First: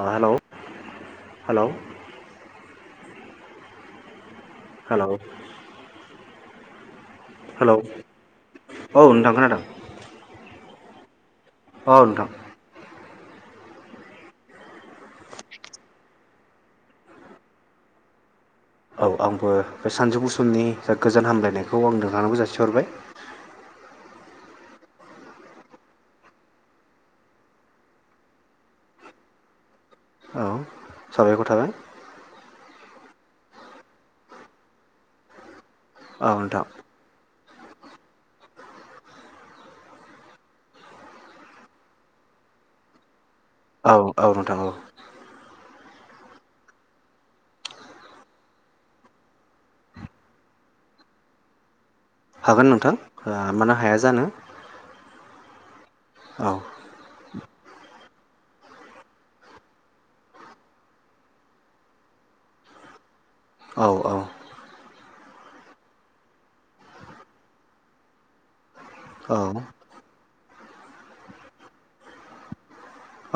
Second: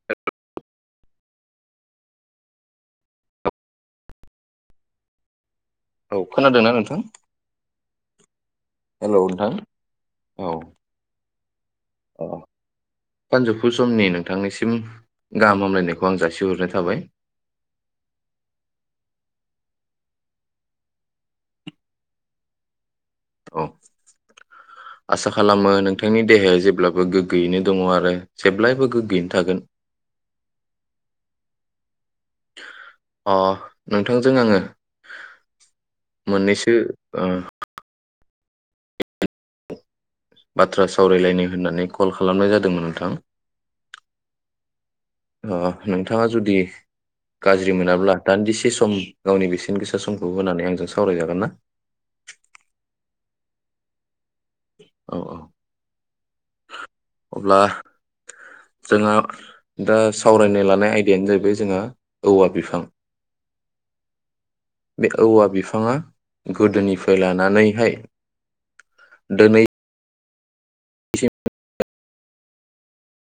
आ hello hello hello औ खोनादोंना नोंथां? हेलौ औ हेलौ नोंथां खोनादों औ औ नोंथां सानजौफु समनि नोंथांनिसिम गाहाम हामलायनायखौ आं जासिहरनाय थाबाय। औ आंबो बे सानजौफु समनि जा गोजान हामलायनायखौ आं नोंथांनोबो जासिहरबाय औ आसा खालामो नोंथांनि देहाया जेब्लाबो गोग्गोयैनो दङ आरो जेब्लायबो गोग्गोयैनो थागोन। औ साबायखर थाबाय अ नोंथांजों आङो औ नोंथां मोननैसो ओ बाथ्रा सावरायलायनो होननानै कल खालामनाय जादोंमोन नोंथां। औ औ नोंथां औ अ नोंथाङा जुदि गाज्रि मोनाब्ला दान्दिसे सम गावनि बेसेन गोसा समखौ होनानै आंजों सावरायजागोन ना? हागोन नोंथां ओ मानो हाया जानो औ औ औ अब्ला जोंहा दा सावरायनो लानाय आयदायानो जाहैबाय जोंहा औवा बिफां औ औ बे औवा बिफाङा गोदोनिफ्राय लानानैहाय औ दिनैसिम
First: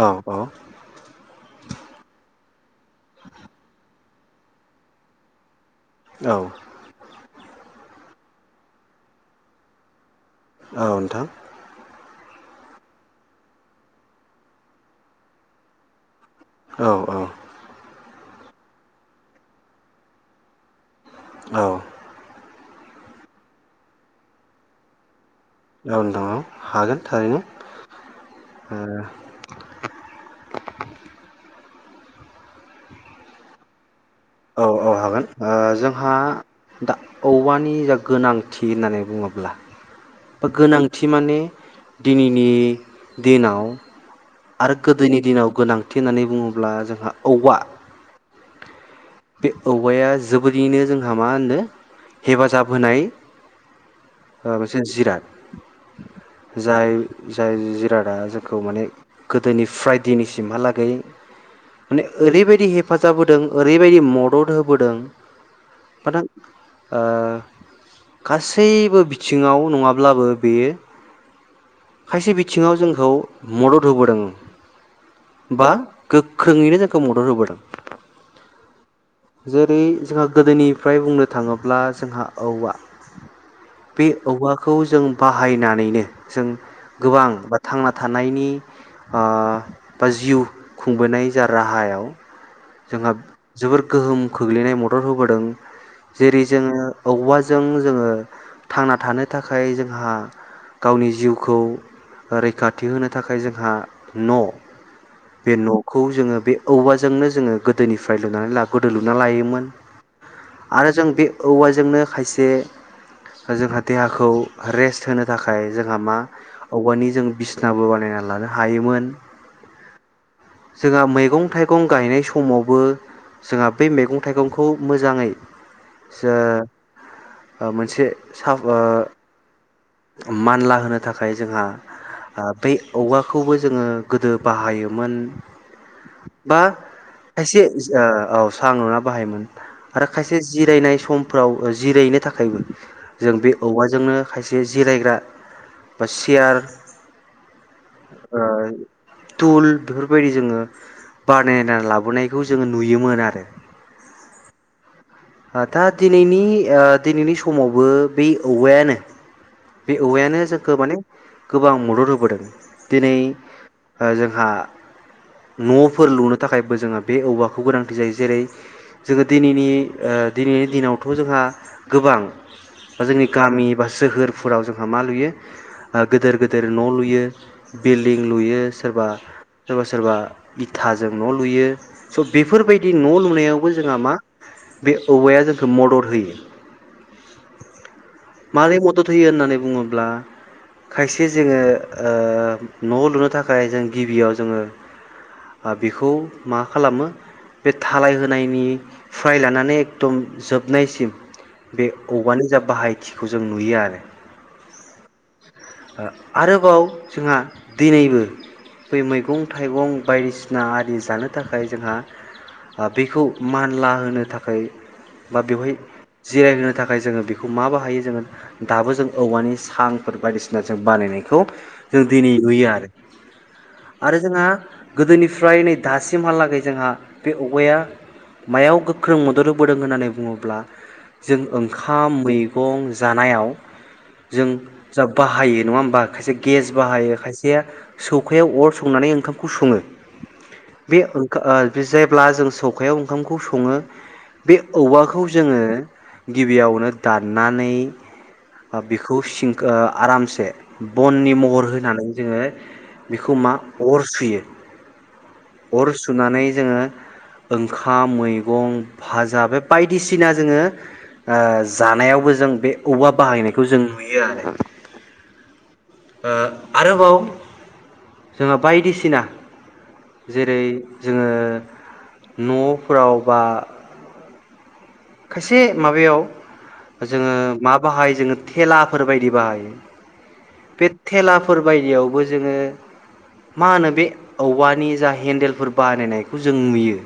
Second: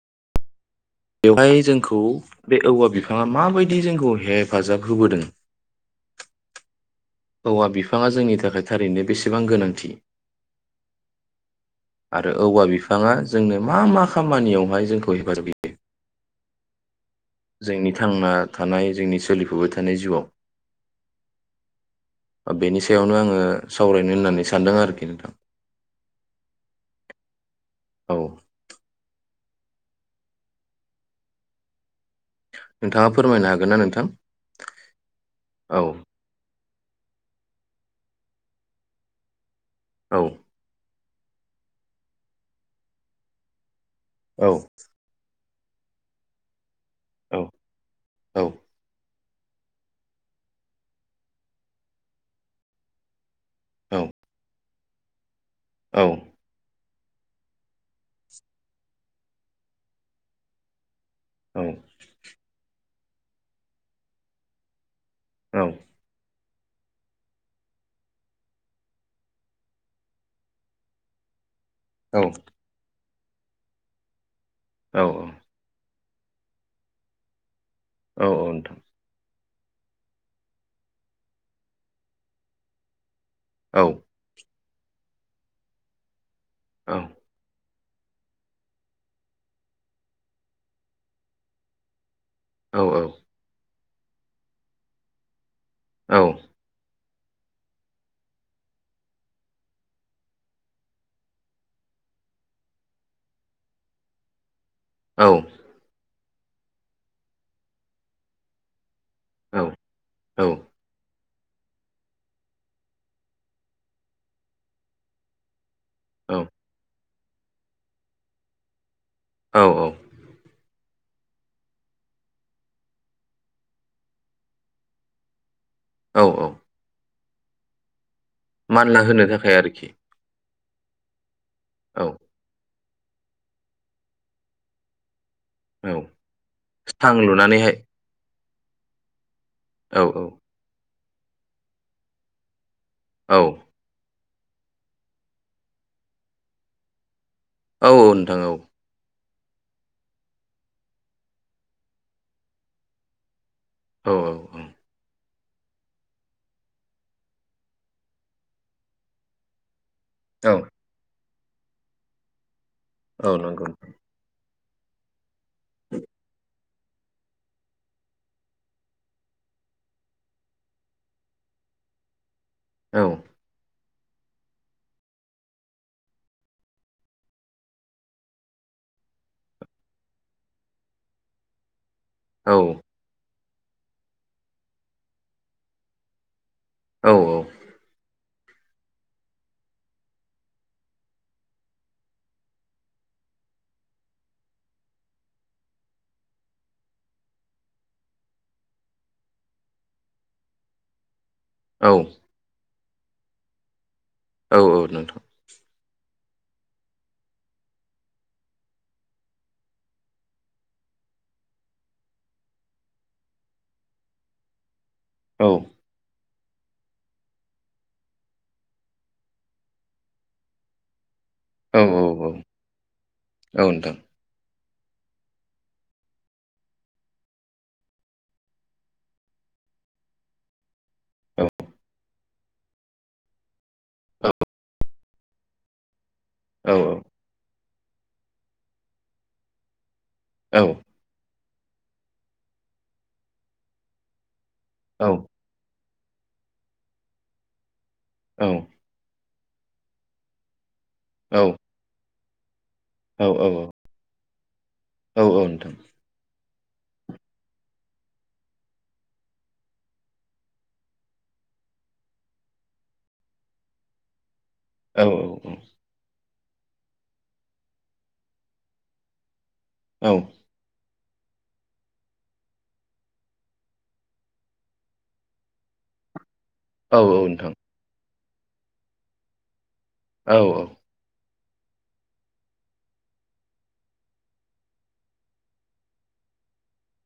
औ औ बेवहाय जोंखौ बे औवा बिफाङा माबायदि जोंखौ हेफाजाब होबोदों औ औवा बिफाङा जोंनि थाखाय थारैनो बेसेबां गोनांथि? औ नोंथां आरो औवा बिफाङा जोंनो मा मा खामानियावहाय जोंखौ हेफाजाब होयो औ औ जोंनि थांना थानाय जोंनि सोलिफुबाय थानाय जिउआव औ। बेनि सायावनो आङो सावरायनो होननानै सानदों आरोखि नोंथां। औ दङ हागोन थारैनो औ ओ नोंथाङा फोरमायनो हागोन ना नोंथां? औ औ हागोन ओ औ जोंहा दा औवानि गोनांथि होननानै बुङोब्ला। औ गोनां गोनांथि माने दिनैनि दिनाव औ आरो गोदनि दिनाव गोनांथि होन्नानै बुङोब्ला जों औ औवा। औ। बे औवाया जोबोरैनो जोंहा मा होनो हेफाजाब होनाय औ। मोनसे जिराद औ जाय जाय जिरादा जोंखौ माने गोदोनिफ्राय दिनैसिमहालागै माने ओरैबायदि हेफ हेफाजाब होदों ओरैबायदि मदद होबोदों औ मान [unintelligible] ओ गासैबो बिथिङाव नङाब्लाबो बेयो औ खायसे बिथिङाव जोंखौ मदद होबोदों औ बा गोख्रोङैनो जोंखौ मदद होबोदों। औ औ नोंथां। जेरै जोंहा गोदोनिफ्राय बुंनो थाङोब्ला जोंहा औवा औ बे औवा ख खौ जों बाहायनानैनो जों औ गोबां बा थांना थानायनि ओ बा जिउ खुंबोनाय जा राहायाव औ जोंहा जोबोर गोहोम खोख्लैनाय मदद होबोदों। औ जेरै जोङो औवाजों जोङो थांना थानो थाखाय जोंहा गावनि जिउखौ रैखाथि होनो थाखाय जोंहा न' औ बे न'खौ जोङो बे औवाजोंनो जोङो गोदोनिफ्राय लुनानै लाबो दोलुना औ लायोमोन आरो जों बे औवाजोंनो खायसे जोंहा देहाखौ रेस्ट होनो थाखाय जों हामा औवानि जों बिसनाबो बानायना लानो हायोमोन औ औ जोंहा मैगं थाइगं गायनाय सम समावबो जोंहा बै मैगं थाइगंखौ मोजाङै औ जो औ ओ मोनसे सा ओ मानला होनो थाखाय आरोखि मानला होनो थाखाय जोंहा औ बै औवाखौबो जोङो गोदो बाहायोमोन औ बा सां एसे लुनानैहाय ओ औ सां लुना बाहायोमोन औ आरो औ खायसे जिरायनाय समफ्राव जिरायनो थाखायबो जों औ बे औवाजोंनो जे जिरायग्रा बा सियार औ औ ओ नोंथां औ टुल बेफोरबायदि जोङो बानायनानै लाबोनायखौ जोङो नुयोमोन आरो औ औ औ दा दिनैनि दिनैनि समावबो बे औवायानो बे औवायानो औ जोंखौ माने गोबां मदद होबोदों दिनै औ नंगौ जोंहा न'फोर लुनो थाखाय जोंहा बे औवाखौ गोनांथि जायो जेरै जोङो दिनैनि दिनैनि दिनावथ' जोंहा गोबां औ बा जोंनि गामि बा सोहोर फोराव जोंहा मा लुयो गिदोर गोिदेर न' लुयो बिल्डिं लुयो सोरबा सोरबा सोरबा इथाजों न' लुयो स' औ बेफोरबायदि न' लुनायाव बो जोंहा मा बे औवाया जोंखौ मदद होयो । औ औ मारै म दद होयो होननानै बुङोब्ला खायसे जोङो ओ न' लुनो थाखाय जों गिबियाव जोङो ओ बेखौ मा खालामो बे थालाय होनायनि फ्राय लानानै एकदम जोबनायसिम बे औ औवानो जा बाहाय खिखौ जों नुयो आरो औ औ नोंथां । आरोबाव जोंहा दिनैबो बै मैगं थाइगं बायदिसिना आरदि जानो थाखाय जोंहा ओ बेखौ मानला होनो थाखाय बा औ बेवहाय जिरायहोनो थाखाय जोङो बेखौ मा बाहायो जोङो दाबो जों औवानि सांफोर बायदिसिना जों बानायनाय खौ औ औ जों दिनै नुयो आरो औ नोंथां आरो जोंहा गोदोनिफ्राय नै दासिमहालागै जोंहा बे औगाया मायाव गोख्रों मदद होबोदों होननानै बुङोब्ला जों औ ओंखाम मै गं जानायाव जों जा बाहायो नङा होमबा खायसे गेस औ बाहायो खायसेया सौखायाव अर संनानै ओंखामखौ सङो औ । बे ओं खो ओ जेब्ला जों सौखायाव ओंखामखौ सङो । बे औवाखौ जोङो गिबियावनो दाननानै ओ बेखौ सिंख आरामसे बननि औ महर होनानै जोङो औ बेखौ नोंथां मा अर सुयो । अर सुनानै जोङो ओंखाम मैगं फाजा बे बायदि सिना जोङो ओ जानायावबो जों बे औवाब बाहायनायखौ जों नुयो आरो औ औ। ओ आरोबाव जोंहा बायदिसिना औ नोंथां औ औ जेरै जोङो न'फोराव बा खायसे माबायाव जोङो औ मा बाहाय जोङो थेलाफोर बायदि बाहायो बेेथेलाफ फोरबायदियावबो जोङो मा होनो बे औवानि जा हेन्देलफोर बानायनायखौ जों नुयो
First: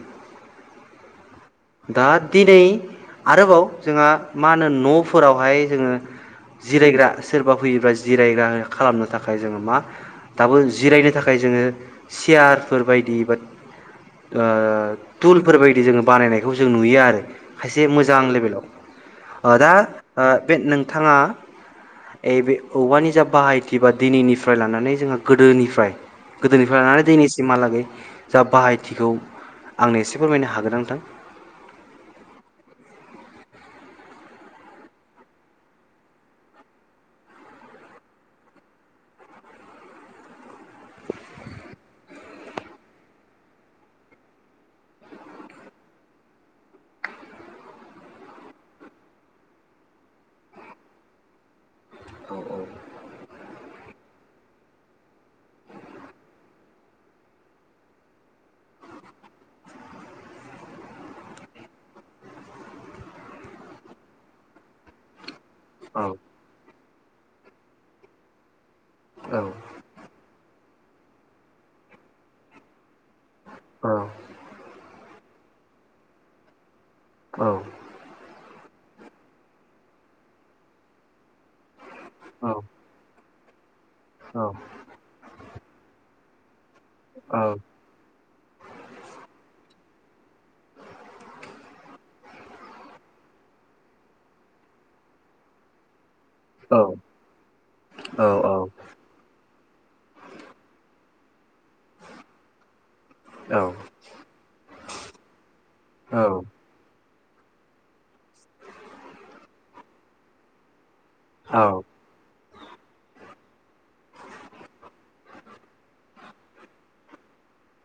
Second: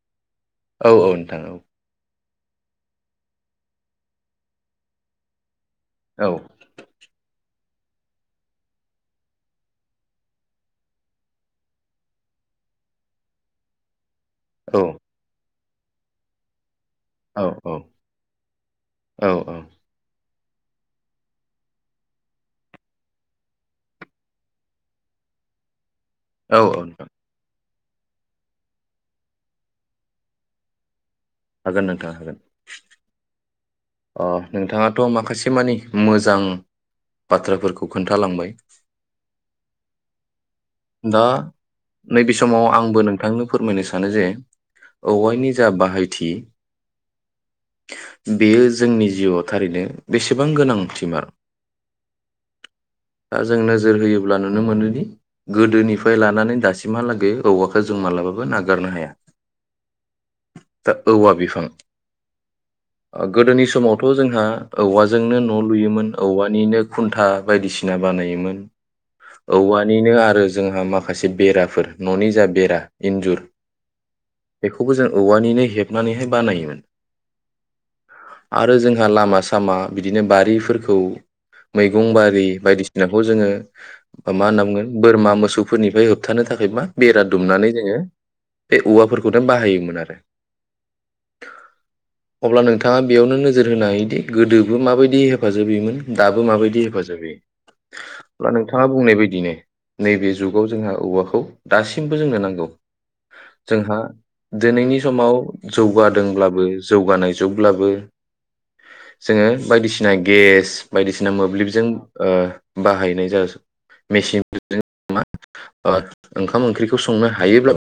औ औ नोंथां औ । दा दिनै आरोबाव जोंहा मा होनो न'फोरावहाय जोङो औ जिरायग्रा सोरबा फैयोब्ला जिरायग्रा खालामनो थाखाय जोङो मा दाबो जिरायनो थाखाय जोङो चियारफोर बायदि बा ओ औ थुल फोर बायदि जोङो बानायनाय थ' जोंङो नुयो आरो औ खायसे मोजां लेभेलाव औ अ दा ओ बे नोंथाङा ए बे औवानि जा बाहायथि बा दिनैनिफ्राय लानानै जोंहा गोदोनिफ्राय औ गोदोनिफ्राय नोंथां लानानै दैनै सिमहालागै जा बाहायथिखौ आंनो एसे फोरमायनो हागोन ओंथां? हागोन नोंथां हागोन? अ नोंथाङाथ' माखासे मानि मोजां बाथ्राफोरखौ खोन्थालांबाय दा नैबे समाव आंबो नोंथांनो फोरमायनो सानो जे औवायनि जा बाहायथि बेयो जोंनि जिउआव थारैनो बेसेबां गोनांथिमार? औ औ । दा जों नोजोर होयोब्ला नुनो मोनोदि गोदोनिफ्राय लानानै दासिमहालागै औवाखौ जों मालाबाबो नागारनो हाया दा औवा बिफां गोदोनि समावथ' जोंहा औवाजोंनो न' लुयोमोन औ औवानिनो खुन्था बायदिसिना बानायोमोन औ ओ औवानिनो आरो जोंहा माखासे बेराफोर न'नि जा बेरा इन्जुर औ । बेखौबो जों औवानिनो हेबनानैहाय बानायोमोन आरो जोंहा लामा सामा बिदिनो बारिफोरखौ मैगं बारि बायदिसिनाखौ जोङो मा होनना बुंगोन बोरमा मोसौफोरनिफ्राय होबथानो थाखाय मा बेरा दुमनानै जोङो बे औवाफोरखौनो बाहायोमोन आरो अब्ला नोंथाङा बेयावनो नोजोर होनो हायोदि गोदोबो माबायदि हेफाजाब होयोमोन दाबो माबायदि हेफाजाब होयो? अब्ला नोंथाङा बुंनाय बायदिनो नैबे जुगाव जोंहा औवाखौ दासिमबो जोंनो नांगौ जोंहा दिनैनि समाव जौगादोंब्लाबो जौगानाय जुगब्लाबो जोङो बायदिसिना गेस बायदिसिना मोब्लिबजों ओ बाहायनाय जादो मेसिन [inaudible] ओंखाम ओंख्रिखौ संनो हायोब्लाबो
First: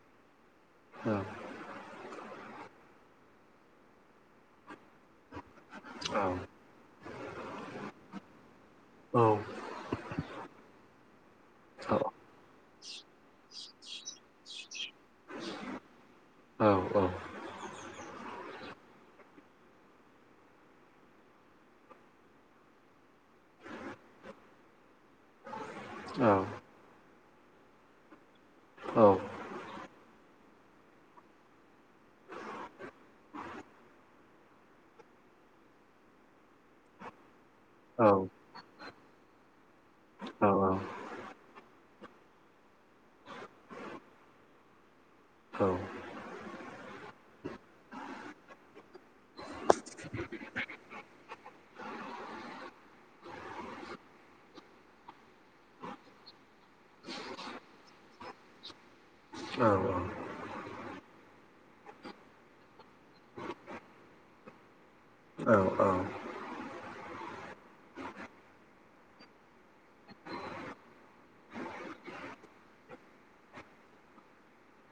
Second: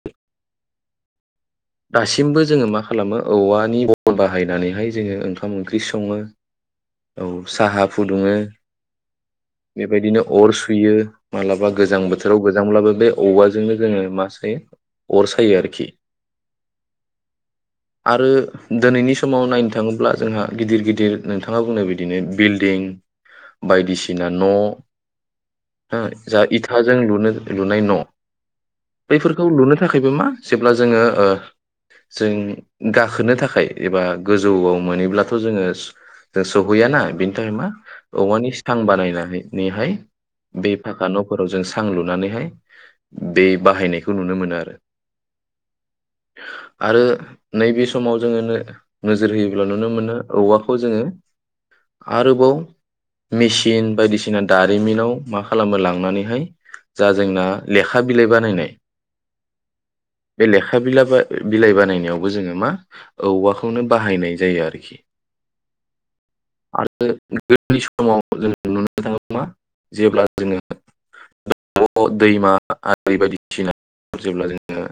दासिमबो जोङो मा खालामो औवानि बल बाहायनानैहाय जोङो ओंखाम ओंख्रि सङो औ साहा फुदुङो बेबायदिनो अर सुयो। माब्लाबा गोजां बोथोराव गोजांब्लाबो बे औवाजोंनो जोङो मा सायो अर सायो आरोखि आरो दिनैनि समाव नायनो थाङोब्ला जोंहा गिदिर गिदिर नोंथाङा बुंनो बिदिनो बिल्डिं बायदिसिना न' ओ जा इथा जों लुनो लुनाय न' बैफोरखौ लुनो थाखायबो मा जेब्ला जोङो जों गाखोनो थाखाय एबा गोजौआव मोनैब्लाथ' जोङो जों सहैयाना बिनि थाखाय मा औवानि सां बानायनायनिहाय बे फाखा न'फोराव जों सां लुनानैहाय बे बाहायनायखौ नुनो मोनो आरो औ आरो नैबे समाव जोङो नो नोजोर होयोब्ला नुनो मोनो औवाखौ जोङो आरोबाव मेसिन बायदिसिना दारिमिनाव मा खालामो लांनानैहाय जा जोंना लेखा बिलाइ बानायनाय बे लेखा बिलाइ बिलाइ बानायनायावबो जोङो मा औवाखौनो बाहायनाय जायो आरोखि औ औ आरो गोरलै समाव जों नुनो थाङो मा जेब्ला जोङो द दैमा आरि बायदिसिना जेब्ला जोङो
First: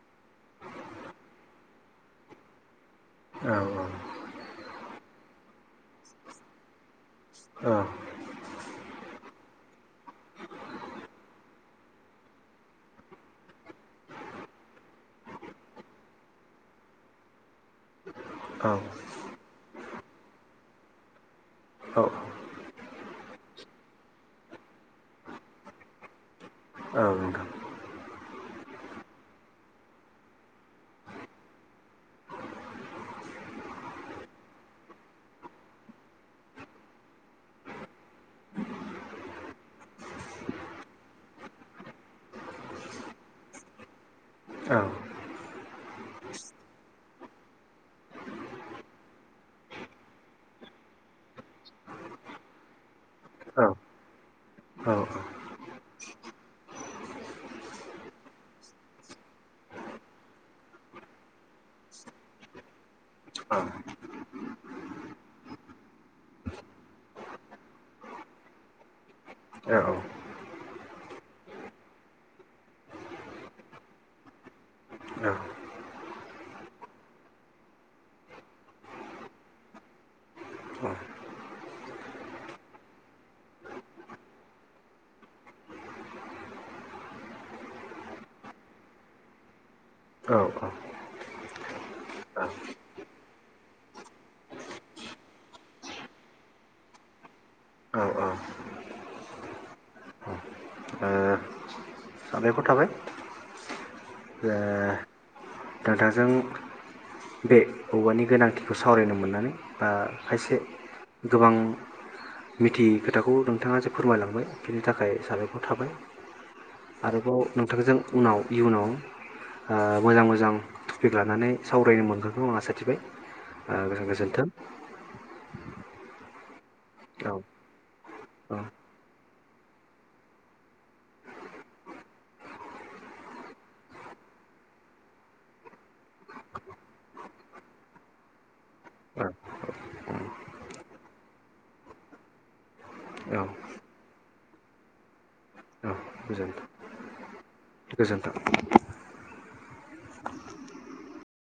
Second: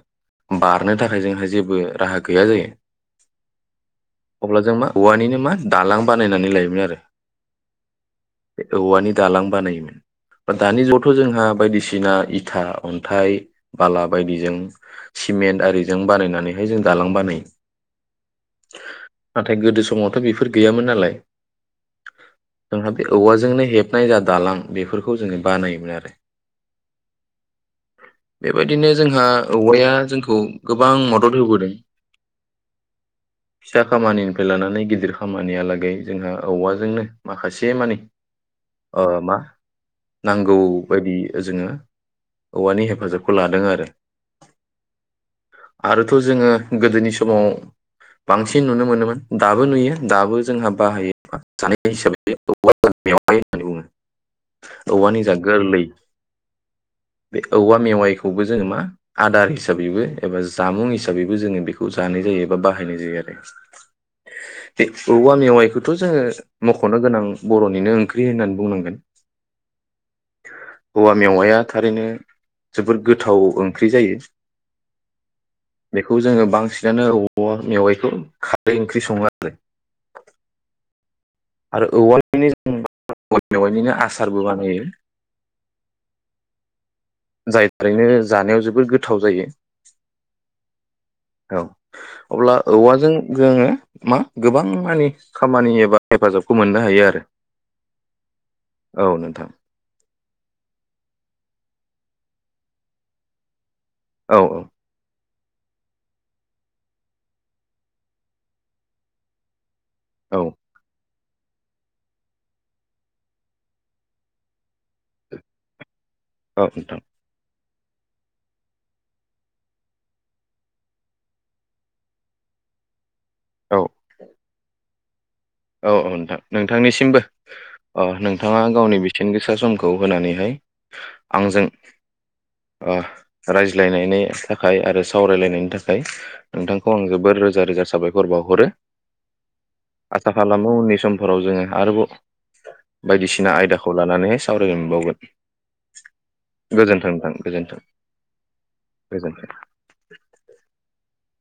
बारनो थाखाय जोंहा जेबो राहा गैया जायो औ औ अब्ला जों मा औवानिनो मा दालां बानायनानै लायोमोन आरो। ओ औवानि दालां बानायोमोन दानि जुगावथ जोंहा बायदिसिना इथा, अन्थाइ, बाला बायदिजों सिमेन्ट आरिजों बानायनानैहाय जों दालां बानायो। नाथाय गोदो समाव थ बेफोर गैयामोन नालाय। औ जोंहा बे औवाजोंनो हेबनाय जा दालां बेफोरखौ जोङो बानायोमोन आरो। औ नोंथां। बेबायदिनो जोंहा औवाया जोंखौ गोबां मदद होबोदों। फिसा खामानिनिफ्राय लानानै गिदिर खामानियालागै जोंहा औवाजोंनो माखासे मानि ओ मा नांगौ बायदि जोङो औवानि हेफाजाबखौ लादों आरो। औ आरोथ' जोङो गोदोनि समाव बांसिन नुनो मोनोमोन दाबो नुयो दाबो जोंहा बाहायो जानाय हिसाबैहाय [unintelligible] होननानै बुङो। औवानि जा गोरलै बे औवा मेवाइखौबो जोङो मा आदार हिसाबैबो एबा जामुं हिसाबैबो जोङो बेखौ जानाय जायो एबा बाहाय नाय जायो आरो। बे औवा मेवाइखौथ' जोङो मख'नो गोनां बर'निनो ओंख्रि होननानै बुंनांगोन। औ औवा मेवाया थारैनो जोबोद गोथाव ओंख्रि जायो। औ बेखौ जोङो बांसिनानो औवा मेवाइखौ खारै ओंख्रि सङो आरो। आरो औवानि जों औवा मेवाइनिनो आसारबो बानायो। जाय थारैनो जानायाव जोबोर गोथाव जायो। औ अब्ला औवाजों जों मा गोबां मानि खामानि एबा हेफाजाबखौ मोननो हायो आरो औ नोंथां। साबायखर थाबाय। औ ए नोंथांजों बे औवानि गोनांथिखौ सावरायनो मोननानै बा औ खायसे गोबां मिथियै खोथाखौ नोंथाङा जे फोरमायलांबाय बिनि थाखाय साबायखर थाबाय। औ नोंथा आरोबाव नोंथांजों उनाव इयुनाव ओ मोजां मोजां टपिक लानानै सावरायनो मोनगोनखौ आं आसा थिबाय। औ [unintelligible] गोजोन्थों। औ औ नोंथां नोंथांनिसिमबो अ नोंथाङा गावनि बेसेन गोसा समखौ होनानैहाय आंजों ओ रायज्लायनायनि थाखाय आरो सावरायलायनायनि थाखाय नोंथांखौ आं जोबोर रोजा रोजा साबायखर बाउहरो। आसा खालामो उननि समफोराव जोङो आरोबाव बायदिसिना आयदाखौ लानानैहाय सावरायनो मोनबावगोन गोजोन्थों नोंथां गोजोन्थों। गोजोन्थों। गोजोन्थों।